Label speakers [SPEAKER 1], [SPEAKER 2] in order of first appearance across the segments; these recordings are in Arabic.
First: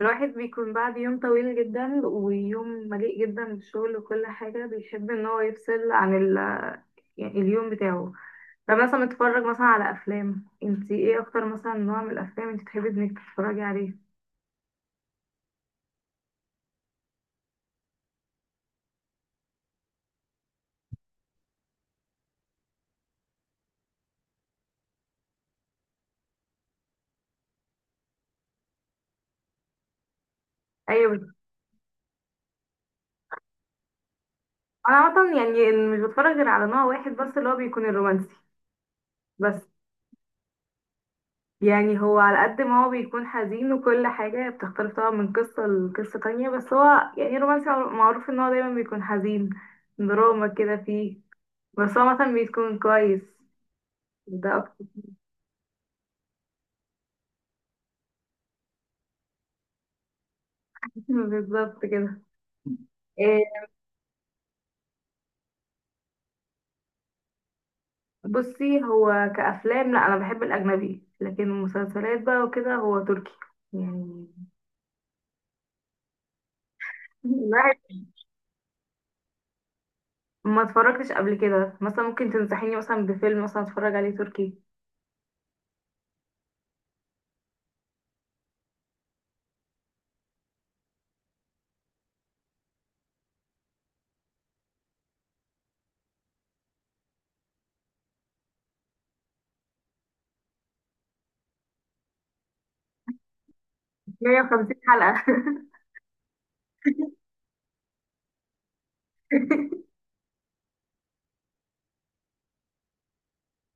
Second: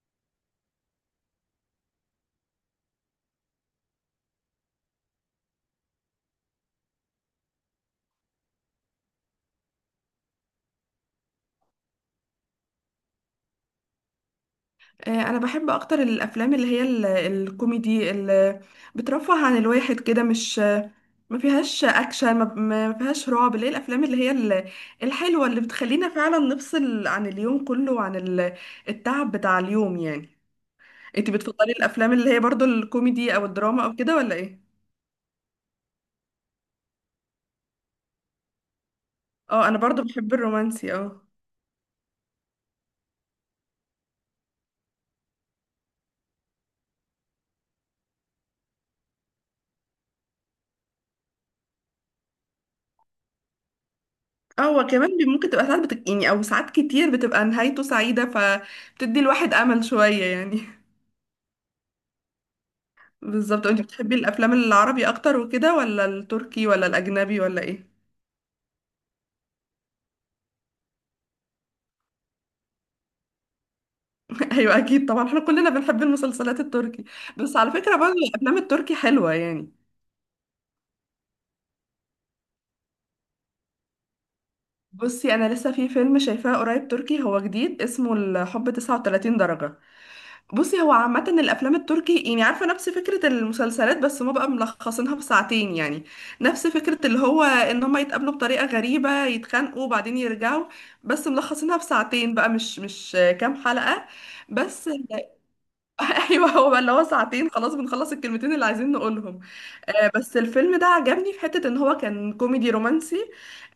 [SPEAKER 1] الواحد بيكون بعد يوم طويل جدا ويوم مليء جدا بالشغل وكل حاجة بيحب ان هو يفصل عن يعني اليوم بتاعه. فمثلا بتتفرج مثلا على افلام، انتي ايه اكتر مثلا نوع من الافلام انتي بتحبي انك تتفرجي عليه؟
[SPEAKER 2] انا بحب اكتر الافلام اللي هي الكوميدي اللي بترفه عن الواحد كده، مش ما فيهاش اكشن، ما فيهاش رعب، اللي هي الافلام اللي هي الحلوه اللي بتخلينا فعلا نفصل عن اليوم كله وعن التعب بتاع اليوم يعني. انت
[SPEAKER 1] ايوه.
[SPEAKER 2] بتفضلي الافلام اللي هي برضو الكوميدي او الدراما او كده ولا ايه؟
[SPEAKER 1] انا عامة يعني مش بتفرج غير على نوع واحد بس، اللي هو بيكون الرومانسي بس.
[SPEAKER 2] اه، انا برضو بحب الرومانسي، اه.
[SPEAKER 1] يعني هو على قد ما هو بيكون حزين وكل حاجة بتختلف طبعا من قصة لقصة تانية، بس هو يعني الرومانسي معروف ان هو دايما بيكون حزين، دراما كده فيه، بس هو مثلا بيكون كويس، ده
[SPEAKER 2] اه،
[SPEAKER 1] اكتر.
[SPEAKER 2] وكمان ممكن تبقى ساعات يعني او ساعات كتير بتبقى نهايته سعيده، فبتدي الواحد امل شويه يعني.
[SPEAKER 1] بالظبط كده. إيه،
[SPEAKER 2] بالظبط. انت بتحبي الافلام العربي اكتر وكده ولا التركي ولا الاجنبي ولا ايه؟
[SPEAKER 1] بصي هو كأفلام، لا انا بحب الأجنبي، لكن المسلسلات بقى وكده هو تركي يعني.
[SPEAKER 2] ايوه اكيد طبعا، احنا كلنا بنحب المسلسلات التركي. بس على
[SPEAKER 1] الواحد
[SPEAKER 2] فكره برضه الافلام التركي حلوه يعني.
[SPEAKER 1] ما اتفرجتش قبل كده، مثلا ممكن تنصحيني مثلا بفيلم مثلا اتفرج عليه تركي؟
[SPEAKER 2] بصي، انا لسه في فيلم شايفاه قريب تركي، هو جديد اسمه الحب 39 درجه. بصي، هو عامة الأفلام التركي يعني، عارفة، نفس فكرة المسلسلات بس ما بقى ملخصينها بساعتين يعني. نفس فكرة اللي هو إن هما يتقابلوا بطريقة غريبة، يتخانقوا وبعدين يرجعوا، بس ملخصينها بساعتين بقى، مش كام حلقة
[SPEAKER 1] 150
[SPEAKER 2] بس.
[SPEAKER 1] حلقة؟
[SPEAKER 2] ايوه، هو اللي هو ساعتين، خلاص بنخلص الكلمتين اللي عايزين نقولهم. بس الفيلم ده عجبني في حتة ان هو كان كوميدي رومانسي.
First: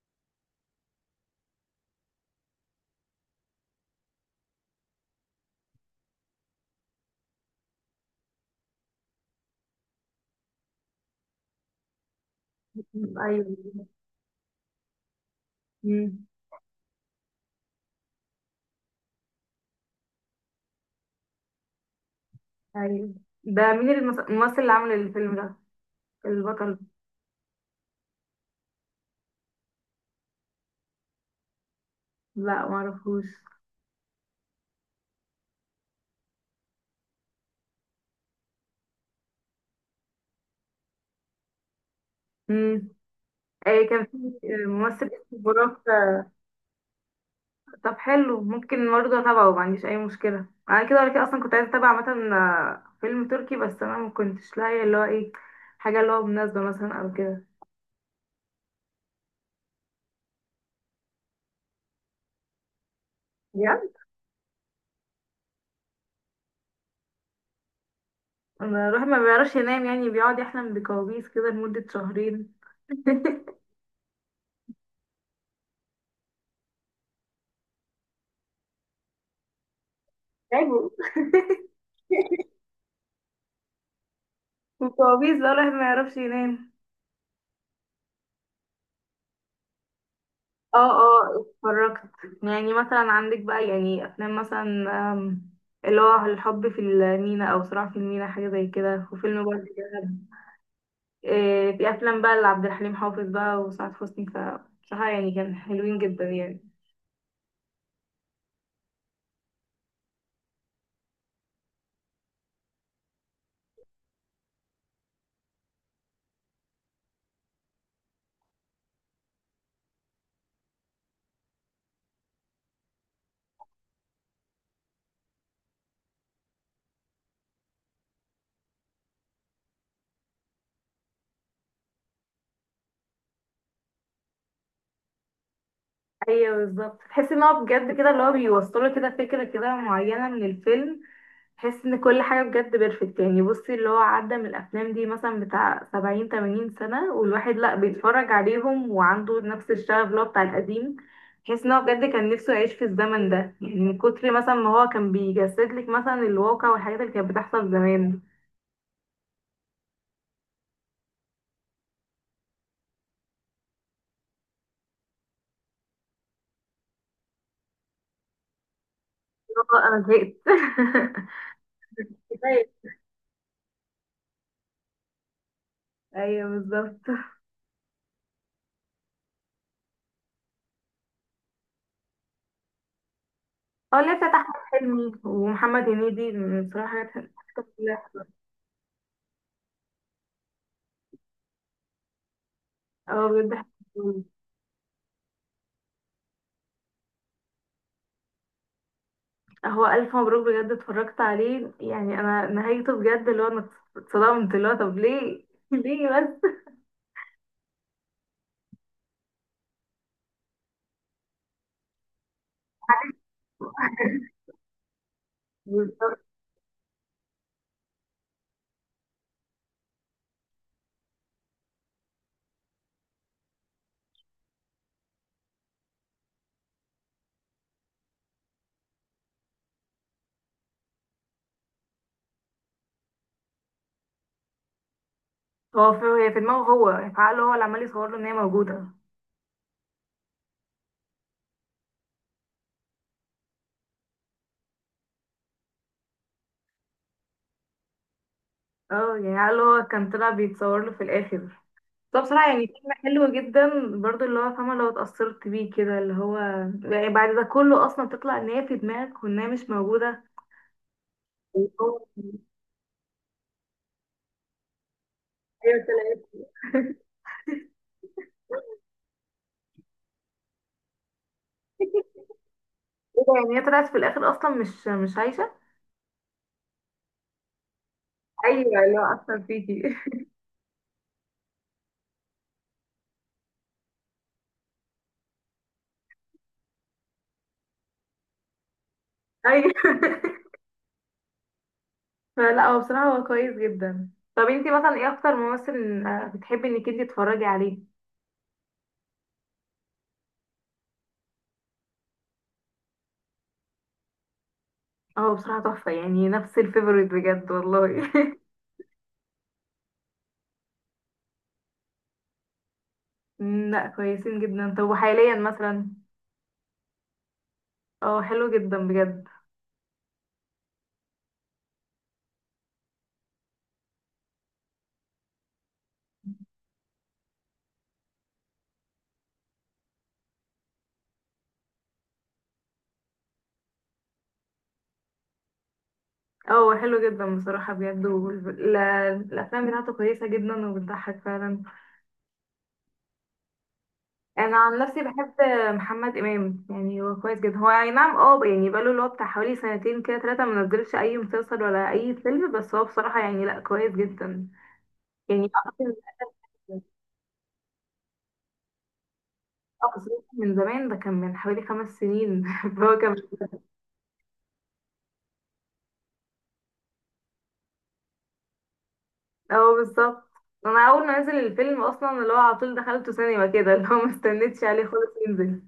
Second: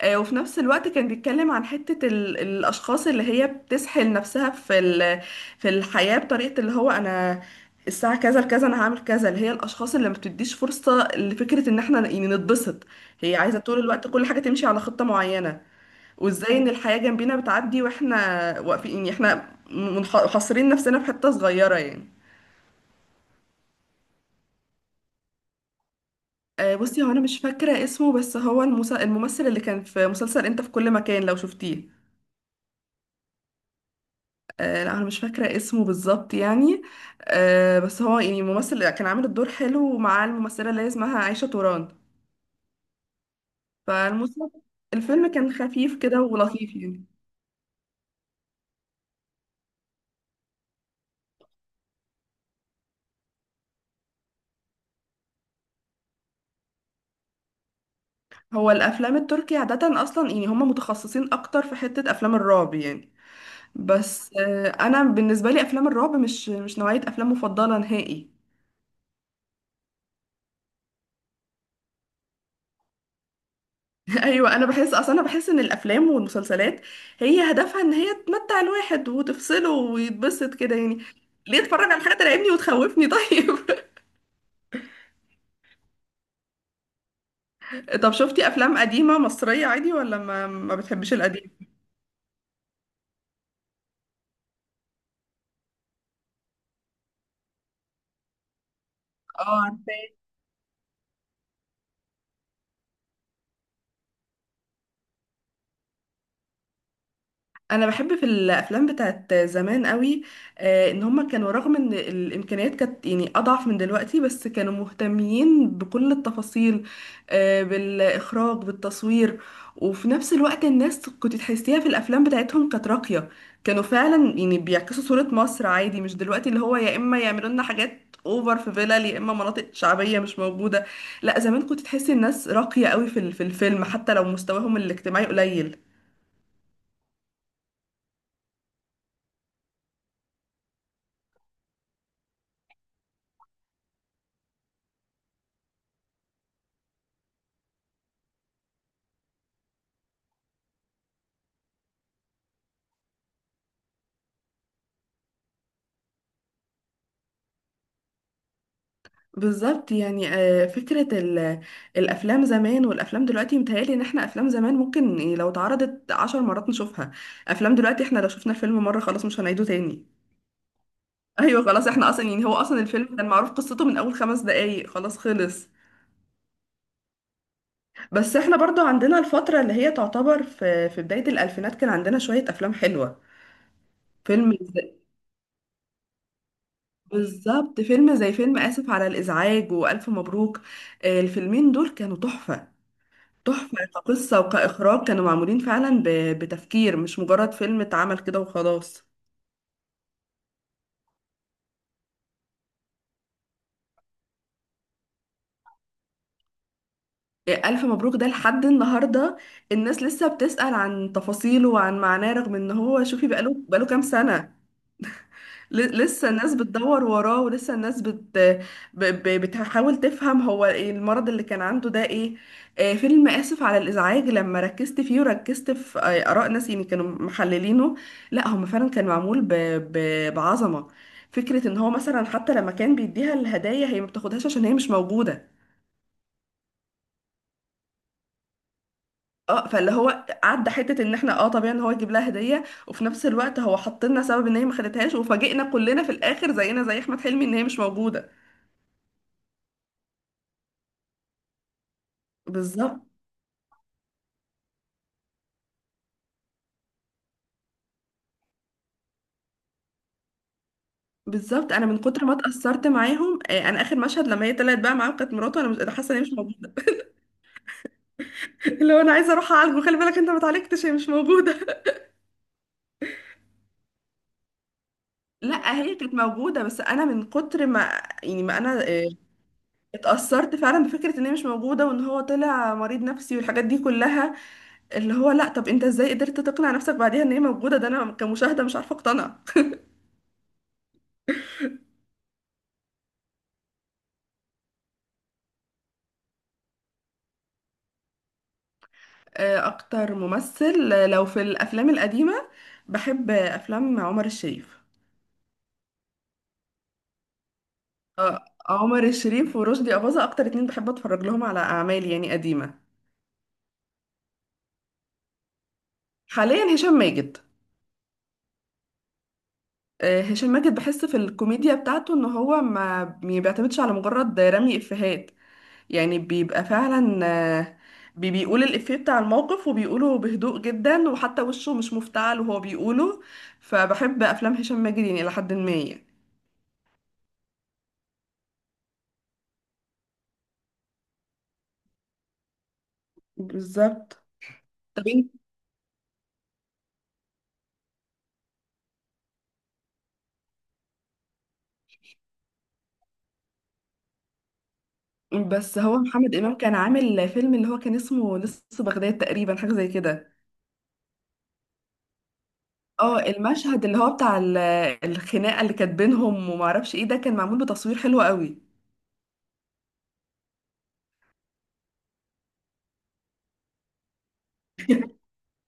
[SPEAKER 2] وفي نفس الوقت كان بيتكلم عن حتة الاشخاص اللي هي بتسحل نفسها في في الحياة، بطريقة اللي هو: انا الساعة كذا لكذا انا هعمل كذا، اللي هي الاشخاص اللي ما بتديش فرصة لفكرة ان احنا يعني نتبسط، هي عايزة طول
[SPEAKER 1] ايوه.
[SPEAKER 2] الوقت كل حاجة تمشي على خطة معينة.
[SPEAKER 1] أمم،
[SPEAKER 2] وازاي ان الحياة جنبينا بتعدي واحنا واقفين، يعني احنا حاصرين نفسنا في حتة صغيرة يعني.
[SPEAKER 1] ايوه. ده مين الممثل اللي عامل الفيلم ده، البطل؟
[SPEAKER 2] بصي، هو انا مش فاكره اسمه، بس هو الممثل اللي كان في مسلسل انت في كل مكان، لو شفتيه.
[SPEAKER 1] لا معرفوش.
[SPEAKER 2] لا، انا مش فاكره اسمه بالظبط يعني. بس هو يعني ممثل كان عامل الدور حلو مع الممثله اللي هي اسمها عائشه توران،
[SPEAKER 1] امم اي، كان في
[SPEAKER 2] فالمسلسل.
[SPEAKER 1] ممثل
[SPEAKER 2] الفيلم
[SPEAKER 1] اسمه
[SPEAKER 2] كان
[SPEAKER 1] براك؟
[SPEAKER 2] خفيف كده ولطيف يعني.
[SPEAKER 1] طب حلو، ممكن برضه اتابعه، ما عنديش اي مشكله، انا كده ولا كده اصلا كنت عايزه اتابع مثلا فيلم تركي، بس انا ما كنتش لاقيه اللي هو ايه، حاجه اللي هو مناسبه مثلا او كده.
[SPEAKER 2] هو الافلام التركي عاده اصلا يعني هم متخصصين اكتر في حته افلام الرعب يعني.
[SPEAKER 1] بجد؟
[SPEAKER 2] بس انا بالنسبه لي افلام الرعب مش نوعيه افلام مفضله نهائي.
[SPEAKER 1] انا روحي ما بيعرفش ينام، يعني بيقعد يحلم بكوابيس كده لمده شهرين.
[SPEAKER 2] ايوه، انا بحس اصلا، انا بحس ان الافلام والمسلسلات هي هدفها ان هي تمتع الواحد وتفصله ويتبسط كده
[SPEAKER 1] تعبوا.
[SPEAKER 2] يعني. ليه اتفرج على حاجه ترعبني وتخوفني طيب؟
[SPEAKER 1] وكوابيس بقى الواحد ما يعرفش ينام.
[SPEAKER 2] طب شفتي افلام قديمه مصريه عادي ولا ما
[SPEAKER 1] اه
[SPEAKER 2] بتحبيش
[SPEAKER 1] اه
[SPEAKER 2] القديم؟
[SPEAKER 1] اتفرجت. يعني مثلا عندك بقى يعني افلام مثلا، آم، اللي هو الحب في المينا او صراع في المينا، حاجه زي كده، وفيلم برضه
[SPEAKER 2] اه،
[SPEAKER 1] كده. إيه، في افلام بقى لعبد الحليم حافظ بقى وسعاد حسني، فبصراحه يعني كان حلوين جدا يعني.
[SPEAKER 2] انا بحب في الافلام بتاعت زمان قوي. ان هما كانوا، رغم ان الامكانيات كانت يعني اضعف من دلوقتي، بس كانوا مهتمين بكل التفاصيل. بالاخراج، بالتصوير. وفي نفس الوقت الناس كنت تحسيها في الافلام بتاعتهم كانت راقية، كانوا فعلا يعني بيعكسوا صورة مصر عادي، مش دلوقتي اللي هو يا اما يعملوا لنا حاجات اوفر في فيلل، يا اما مناطق شعبية مش موجودة. لا، زمان كنت تحسي الناس راقية قوي في في الفيلم، حتى لو مستواهم الاجتماعي قليل.
[SPEAKER 1] ايوه بالظبط، تحس ان هو بجد كده، اللي هو بيوصله كده فكره كده معينه من الفيلم، تحس ان كل حاجه بجد بيرفكت يعني. بصي، اللي هو عدى من الافلام دي مثلا بتاع سبعين تمانين سنه والواحد لا بيتفرج عليهم وعنده نفس الشغف اللي هو بتاع القديم، تحس ان هو بجد كان نفسه يعيش في الزمن ده، يعني من كتر مثلا ما هو كان بيجسد لك مثلا الواقع والحاجات اللي كانت بتحصل زمان.
[SPEAKER 2] بالظبط يعني. فكرة الأفلام زمان والأفلام دلوقتي، متهيألي إن احنا أفلام زمان ممكن يعني لو اتعرضت عشر مرات نشوفها، أفلام دلوقتي احنا لو شفنا الفيلم مرة خلاص مش
[SPEAKER 1] اللي
[SPEAKER 2] هنعيده
[SPEAKER 1] هو انا
[SPEAKER 2] تاني.
[SPEAKER 1] زهقت.
[SPEAKER 2] أيوة خلاص، احنا أصلا يعني، هو أصلا الفيلم كان معروف قصته من أول خمس دقايق، خلاص خلص.
[SPEAKER 1] ايوه بالظبط.
[SPEAKER 2] بس احنا برضو عندنا الفترة اللي هي تعتبر في بداية الألفينات كان عندنا شوية أفلام حلوة.
[SPEAKER 1] اه، اللي بتاعت احمد
[SPEAKER 2] فيلم زي-،
[SPEAKER 1] حلمي ومحمد هنيدي من بصراحه حاجات، حاجات
[SPEAKER 2] بالظبط فيلم
[SPEAKER 1] كلها.
[SPEAKER 2] زي فيلم آسف على الإزعاج وألف مبروك. الفيلمين دول كانوا تحفة.
[SPEAKER 1] اه بجد.
[SPEAKER 2] تحفة
[SPEAKER 1] حلوة.
[SPEAKER 2] كقصة وكإخراج، كانوا معمولين فعلا بتفكير، مش مجرد فيلم اتعمل كده وخلاص.
[SPEAKER 1] هو الف مبروك بجد اتفرجت عليه، يعني انا نهايته بجد اللي هو انا اتصدمت، اللي هو طب ليه، ليه بس.
[SPEAKER 2] إيه، ألف مبروك ده لحد النهاردة الناس لسه بتسأل عن تفاصيله وعن معناه، رغم إن هو شوفي بقاله كام سنة.
[SPEAKER 1] بالظبط.
[SPEAKER 2] لسه الناس بتدور وراه، ولسه الناس بتحاول تفهم هو إيه المرض اللي كان عنده ده ايه. فيلم آسف على الإزعاج لما ركزت فيه وركزت في آراء ناس يعني كانوا محللينه، لا هم فعلا كان معمول بعظمة. فكرة ان هو مثلا حتى لما كان بيديها الهدايا هي ما بتاخدهاش عشان هي مش موجودة.
[SPEAKER 1] هو في، هي في دماغه هو، في عقله هو، اللي عمال يصور له ان هي موجوده.
[SPEAKER 2] اه، فاللي هو عدى حتة ان احنا، اه، طبيعي ان هو يجيب لها هدية، وفي نفس الوقت هو حط لنا سبب ان هي ما خدتهاش، وفاجئنا كلنا في الاخر زينا زي احمد حلمي ان هي مش موجودة.
[SPEAKER 1] اه، يعني عقله هو كان طلع بيتصور له في الاخر. طب بصراحة يعني فيلم
[SPEAKER 2] بالظبط.
[SPEAKER 1] حلو جدا، برضو اللي هو فاهمة لو اتأثرت بيه كده، اللي هو يعني بعد ده كله أصلا تطلع إن هي في دماغك وإن هي مش موجودة. ايوه
[SPEAKER 2] بالظبط، انا من
[SPEAKER 1] طلعت.
[SPEAKER 2] كتر ما اتاثرت معاهم، انا اخر مشهد لما هي طلعت بقى معاهم كانت مراته، انا مش أنا حاسه ان هي مش موجوده. اللي هو انا عايزه اروح اعالجه، خلي بالك انت ما اتعالجتش، هي مش موجوده.
[SPEAKER 1] ايه ده، يعني هي طلعت في الاخر اصلا مش عايشه؟
[SPEAKER 2] لا، هي كانت موجوده، بس انا من كتر ما يعني، ما
[SPEAKER 1] ايوه،
[SPEAKER 2] انا
[SPEAKER 1] اللي هو اصلا فيكي.
[SPEAKER 2] اتاثرت فعلا بفكره ان هي مش موجوده، وان هو طلع مريض نفسي والحاجات دي كلها. اللي هو لا، طب انت ازاي قدرت تقنع نفسك بعديها ان هي موجوده؟ ده انا كمشاهده مش عارفه اقتنع.
[SPEAKER 1] ايوه. فلا هو بصراحه هو كويس جدا. طب انتي مثلا ايه اكتر ممثل بتحبي انك انتي تتفرجي عليه؟
[SPEAKER 2] اكتر ممثل لو في الافلام القديمه بحب افلام عمر الشريف.
[SPEAKER 1] اه بصراحه تحفه، يعني نفس الفيفوريت بجد والله.
[SPEAKER 2] عمر الشريف ورشدي أباظة أكتر اتنين بحب أتفرج لهم على أعمال يعني قديمة.
[SPEAKER 1] لا كويسين جدا. طب وحاليا مثلا؟
[SPEAKER 2] حاليا هشام ماجد.
[SPEAKER 1] اه حلو جدا بجد.
[SPEAKER 2] هشام ماجد بحس في الكوميديا بتاعته إن هو ما بيعتمدش على مجرد رمي إفيهات، يعني بيبقى فعلا، آه، بيقول الإفيه بتاع الموقف وبيقوله بهدوء جدا، وحتى وشه مش مفتعل وهو بيقوله، فبحب أفلام هشام ماجد يعني إلى حد ما يعني.
[SPEAKER 1] اه حلو جدا بصراحه بجد، الافلام بتاعته كويسه جدا وبتضحك فعلا.
[SPEAKER 2] بالظبط.
[SPEAKER 1] انا عن نفسي
[SPEAKER 2] طب انت-،
[SPEAKER 1] بحب محمد امام، يعني هو كويس جدا، هو اي نعم اه، يعني بقاله اللي هو بتاع حوالي سنتين كده ثلاثه ما نزلش اي مسلسل ولا اي فيلم، بس هو بصراحه يعني لا كويس جدا يعني.
[SPEAKER 2] بس
[SPEAKER 1] اقصد،
[SPEAKER 2] هو محمد إمام كان عامل فيلم اللي هو كان اسمه لص بغداد تقريبا، حاجة زي
[SPEAKER 1] أقصد
[SPEAKER 2] كده.
[SPEAKER 1] من زمان، ده كان من حوالي خمس سنين، فهو كان
[SPEAKER 2] اه، المشهد اللي هو بتاع الخناقه اللي كانت بينهم وما اعرفش ايه، ده كان معمول بتصوير حلو قوي.
[SPEAKER 1] اه بالظبط. انا اول ما نزل الفيلم اصلا اللي هو على طول دخلته سينما كده، اللي هو ما استنيتش عليه خالص ينزل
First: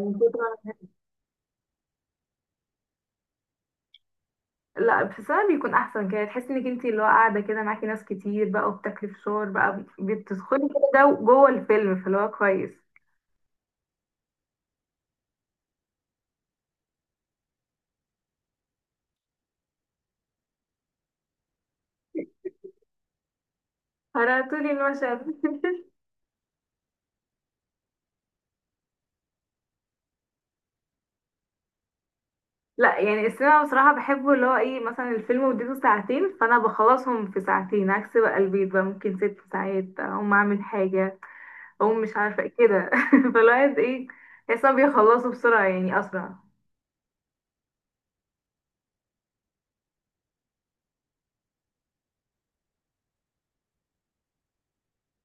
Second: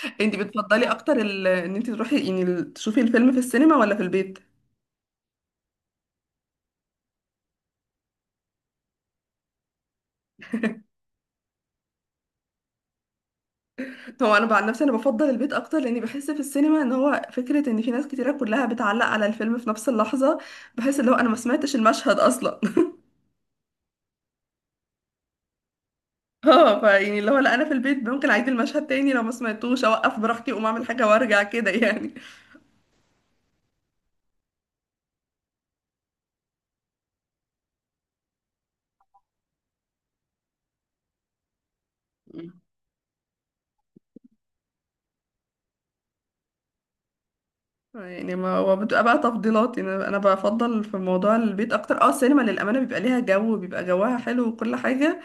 [SPEAKER 1] من
[SPEAKER 2] انت
[SPEAKER 1] كتر.
[SPEAKER 2] بتفضلي اكتر ان انت تروحي يعني تشوفي الفيلم في السينما ولا في البيت؟
[SPEAKER 1] لا بحسها بيكون احسن كده، تحسي انك انتي اللي هو قاعده كده معاكي ناس كتير بقى وبتاكلي فشار بقى، بتدخلي كده جوه الفيلم، فاللي هو كويس.
[SPEAKER 2] هو انا عن نفسي انا بفضل البيت اكتر، لاني بحس في السينما ان هو فكره ان في ناس كتيره كلها بتعلق على الفيلم في نفس اللحظه، بحس اللي هو انا ما سمعتش المشهد اصلا.
[SPEAKER 1] هرعتولي المشهد.
[SPEAKER 2] اه، فيعني اللي هو لا، انا في البيت ممكن اعيد المشهد تاني لو ما سمعتوش، اوقف براحتي، اقوم اعمل حاجه وارجع كده يعني.
[SPEAKER 1] لا يعني السينما بصراحه بحبه، اللي هو ايه، مثلا الفيلم مدته ساعتين فانا بخلصهم في ساعتين، عكس بقى البيت بقى ممكن ست ساعات اقوم اعمل حاجه، اقوم مش عارفه إيه كده، فالواحد ايه، تحسها بيخلصوا بسرعه يعني، اسرع.
[SPEAKER 2] يعني ما هو بتبقى بقى تفضيلات يعني، انا أنا بفضل في موضوع البيت اكتر. اه، السينما للامانه بيبقى ليها جو، بيبقى جواها حلو وكل حاجه،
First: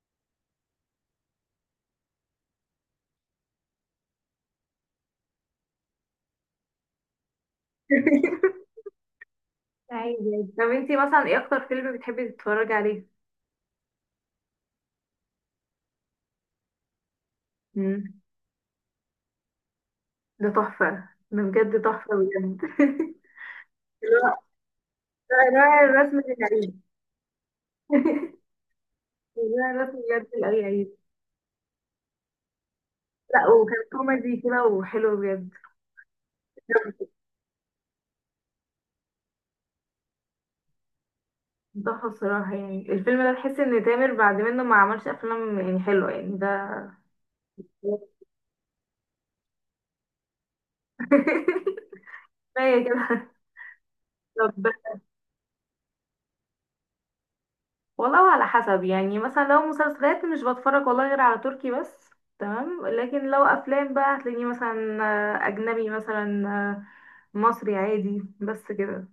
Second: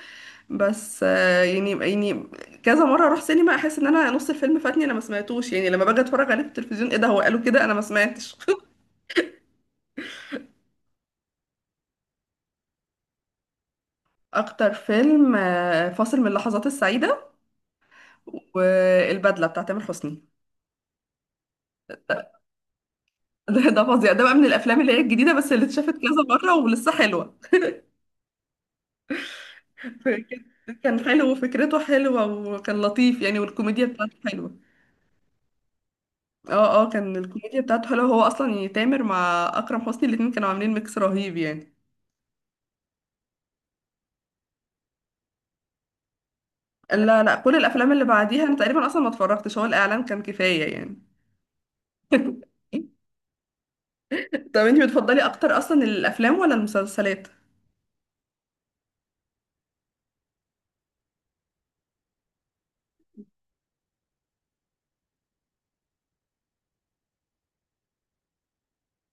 [SPEAKER 2] بس يعني كذا مره اروح سينما احس ان انا نص الفيلم فاتني انا ما سمعتوش، يعني لما باجي اتفرج عليه في التلفزيون، ايه ده هو قالوا كده، انا ما سمعتش.
[SPEAKER 1] عادي عادي. طب انتي مثلا ايه اكتر فيلم بتحبي تتفرجي عليه؟
[SPEAKER 2] اكتر فيلم فاصل من اللحظات السعيده
[SPEAKER 1] مم.
[SPEAKER 2] والبدله بتاع تامر حسني.
[SPEAKER 1] ده تحفة، ده بجد تحفة بجد.
[SPEAKER 2] ده فظيع،
[SPEAKER 1] اللي
[SPEAKER 2] ده بقى
[SPEAKER 1] هو
[SPEAKER 2] من الافلام اللي هي الجديده، بس اللي
[SPEAKER 1] الرائع
[SPEAKER 2] اتشافت
[SPEAKER 1] الرسم
[SPEAKER 2] كذا مره
[SPEAKER 1] للعيد.
[SPEAKER 2] ولسه حلوه.
[SPEAKER 1] الرائع الرسم بجد لأي عيد.
[SPEAKER 2] كان حلو وفكرته حلوه وكان لطيف يعني،
[SPEAKER 1] لا وكان
[SPEAKER 2] والكوميديا بتاعته
[SPEAKER 1] كوميدي
[SPEAKER 2] حلوه.
[SPEAKER 1] كده وحلو بجد.
[SPEAKER 2] اه. اه، كان الكوميديا بتاعته حلوه، هو اصلا يعني تامر مع اكرم حسني الاتنين كانوا عاملين ميكس رهيب يعني.
[SPEAKER 1] تحفة الصراحة، يعني الفيلم ده تحس إن تامر بعد منه ما عملش أفلام يعني حلوة يعني ده.
[SPEAKER 2] لا لا، كل الافلام اللي بعديها انا تقريبا اصلا ما اتفرجتش، هو الاعلان كان كفايه يعني.
[SPEAKER 1] كفاية كده.
[SPEAKER 2] طب
[SPEAKER 1] طب.
[SPEAKER 2] انتي بتفضلي اكتر اصلا الافلام ولا المسلسلات؟
[SPEAKER 1] والله على حسب، يعني مثلا لو مسلسلات مش بتفرج والله غير على تركي بس، تمام، لكن لو أفلام بقى هتلاقيني مثلا أجنبي مثلا، مصري عادي، بس كده.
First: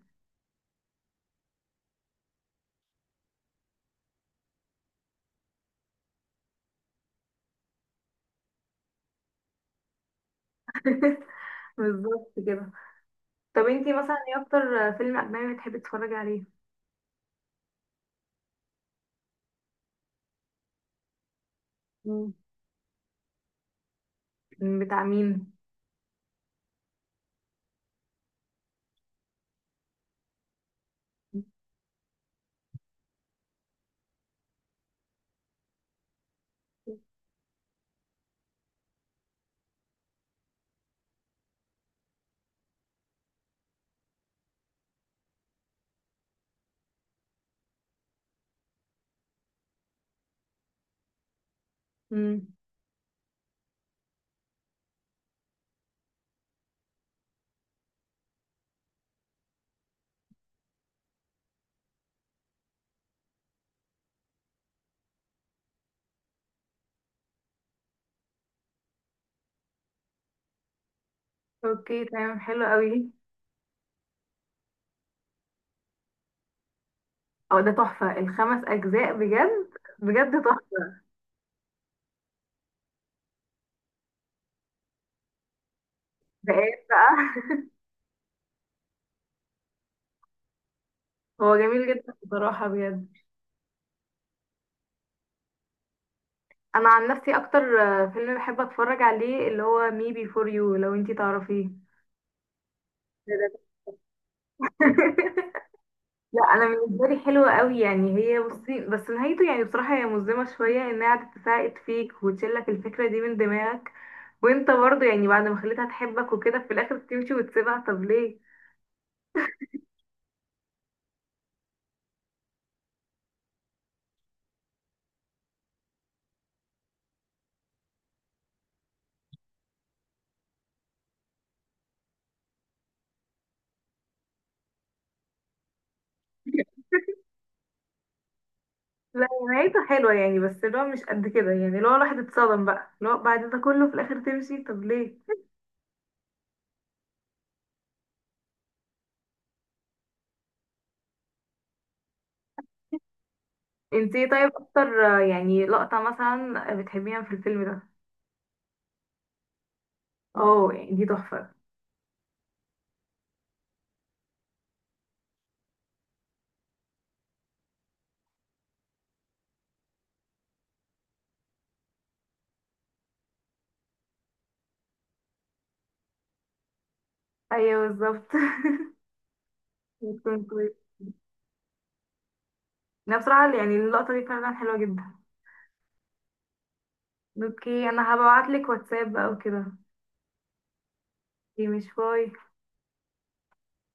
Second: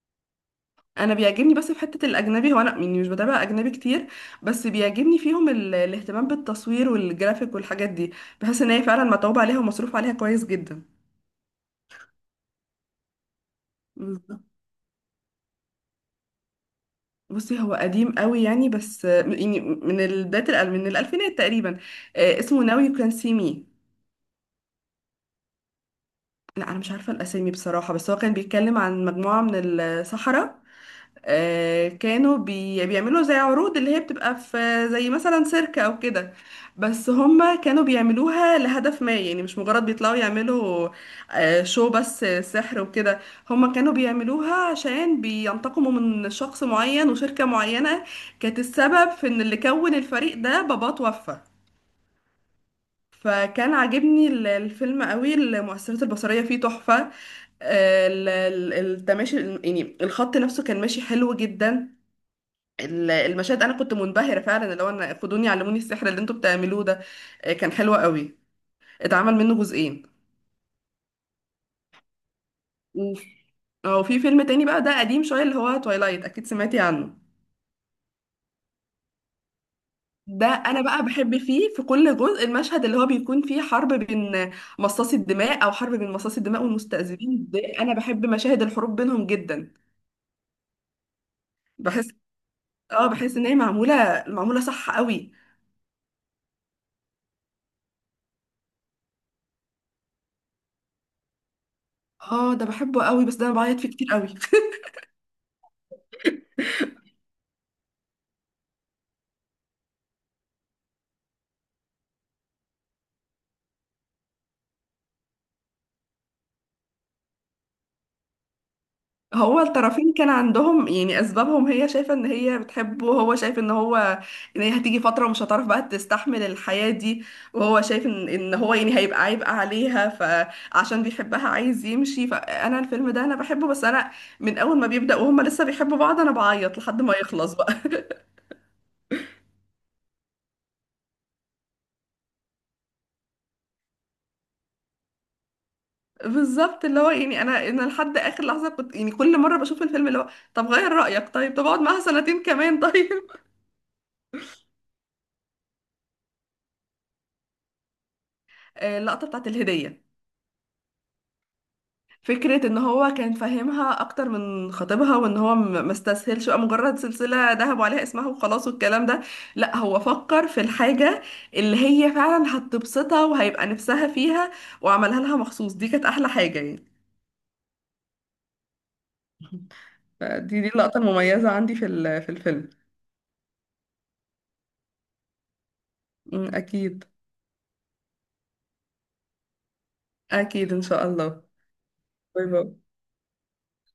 [SPEAKER 2] انا بيعجبني بس في حته الاجنبي، هو انا يعني مش بتابع اجنبي كتير، بس بيعجبني فيهم الاهتمام بالتصوير والجرافيك والحاجات دي، بحس ان هي فعلا متعوب عليها ومصروف عليها كويس جدا.
[SPEAKER 1] بالظبط كده. طب انتي مثلا ايه اكتر فيلم اجنبي بتحبي تتفرجي عليه؟
[SPEAKER 2] بصي، هو قديم قوي يعني، بس يعني من بداية من الألفينات تقريبا.
[SPEAKER 1] مم.
[SPEAKER 2] اسمه ناوي يو كان سي مي.
[SPEAKER 1] بتاع مين؟
[SPEAKER 2] لا، أنا مش عارفة الأسامي بصراحة، بس هو كان بيتكلم عن مجموعة من الصحراء، كانوا بيعملوا زي عروض اللي هي بتبقى في زي مثلا سيركة او كده، بس هما كانوا بيعملوها لهدف ما يعني، مش مجرد بيطلعوا يعملوا شو بس سحر وكده، هما كانوا بيعملوها عشان بينتقموا من شخص معين وشركة معينة كانت السبب في ان اللي كون الفريق ده باباه توفى.
[SPEAKER 1] مم.
[SPEAKER 2] فكان عاجبني الفيلم قوي، المؤثرات البصرية فيه تحفة. التماشي يعني الخط نفسه كان ماشي حلو جدا. المشاهد انا كنت منبهره فعلا، اللي هو انا خدوني علموني السحر اللي انتوا بتعملوه ده. كان حلو قوي، اتعمل منه جزئين.
[SPEAKER 1] اوكي تمام، حلو قوي.
[SPEAKER 2] وفي اه في فيلم تاني بقى، ده قديم شويه، اللي هو تويلايت، اكيد سمعتي عنه.
[SPEAKER 1] او ده تحفة، الخمس اجزاء بجد، بجد
[SPEAKER 2] ده
[SPEAKER 1] تحفة.
[SPEAKER 2] انا بقى بحب فيه في كل جزء المشهد اللي هو بيكون فيه حرب بين مصاصي الدماء، او حرب بين مصاصي
[SPEAKER 1] ده
[SPEAKER 2] الدماء
[SPEAKER 1] ايه
[SPEAKER 2] والمستذئبين، ده
[SPEAKER 1] بقى؟
[SPEAKER 2] انا بحب مشاهد الحروب بينهم جدا.
[SPEAKER 1] هو جميل
[SPEAKER 2] بحس،
[SPEAKER 1] جدا بصراحة
[SPEAKER 2] اه،
[SPEAKER 1] بجد.
[SPEAKER 2] بحس ان هي معموله معموله صح قوي.
[SPEAKER 1] انا عن نفسي اكتر فيلم بحب اتفرج عليه اللي هو مي بي فور يو، لو انتي تعرفيه.
[SPEAKER 2] اه، ده بحبه قوي،
[SPEAKER 1] ده
[SPEAKER 2] بس ده انا
[SPEAKER 1] ده
[SPEAKER 2] بعيط فيه كتير قوي.
[SPEAKER 1] لا انا بالنسبه لي حلوه قوي يعني، هي بصي بس نهايته يعني بصراحه هي مظلمه شويه، انها قعدت تساعد فيك وتشيلك الفكره دي من دماغك، وانت برضه يعني بعد ما خليتها تحبك وكده في الاخر تمشي وتسيبها، طب ليه.
[SPEAKER 2] هو الطرفين كان عندهم يعني اسبابهم، هي شايفه ان هي بتحبه، وهو شايف ان هو ان هي هتيجي فتره ومش هتعرف بقى تستحمل الحياه دي، وهو شايف ان هو يعني هيبقى عبء عليها، فعشان بيحبها عايز يمشي، فانا الفيلم ده انا بحبه، بس انا من اول ما بيبدا وهما لسه بيحبوا بعض انا بعيط لحد ما يخلص بقى.
[SPEAKER 1] لا نهايته حلوه يعني، بس اللي هو مش قد كده يعني، اللي هو الواحد اتصدم بقى، اللي هو بعد ده كله في الاخر تمشي، طب ليه.
[SPEAKER 2] بالظبط، اللي هو يعني انا لحد اخر لحظه كنت يعني كل مره بشوف الفيلم اللي هو طب غير رايك طيب، طب اقعد معاها سنتين كمان طيب.
[SPEAKER 1] انت ايه طيب اكتر يعني لقطه مثلا بتحبيها في الفيلم ده؟
[SPEAKER 2] اللقطه بتاعت الهديه.
[SPEAKER 1] اه يعني دي تحفه.
[SPEAKER 2] فكرة ان هو كان فاهمها اكتر من خطيبها، وان هو ما استسهلش بقى مجرد سلسلة ذهب عليها اسمها وخلاص والكلام ده، لا هو فكر في الحاجة اللي هي فعلا هتبسطها وهيبقى نفسها فيها، وعملها لها مخصوص، دي كانت احلى حاجة يعني.
[SPEAKER 1] ايوه بالظبط. بتكون
[SPEAKER 2] فدي
[SPEAKER 1] كويس.
[SPEAKER 2] اللقطة المميزة عندي في في الفيلم.
[SPEAKER 1] انا بصراحه يعني اللقطه دي فعلا حلوه جدا.
[SPEAKER 2] اكيد.
[SPEAKER 1] اوكي انا هبعتلك واتساب او كده.
[SPEAKER 2] اكيد ان شاء الله.
[SPEAKER 1] دي مش باي.
[SPEAKER 2] باي باي.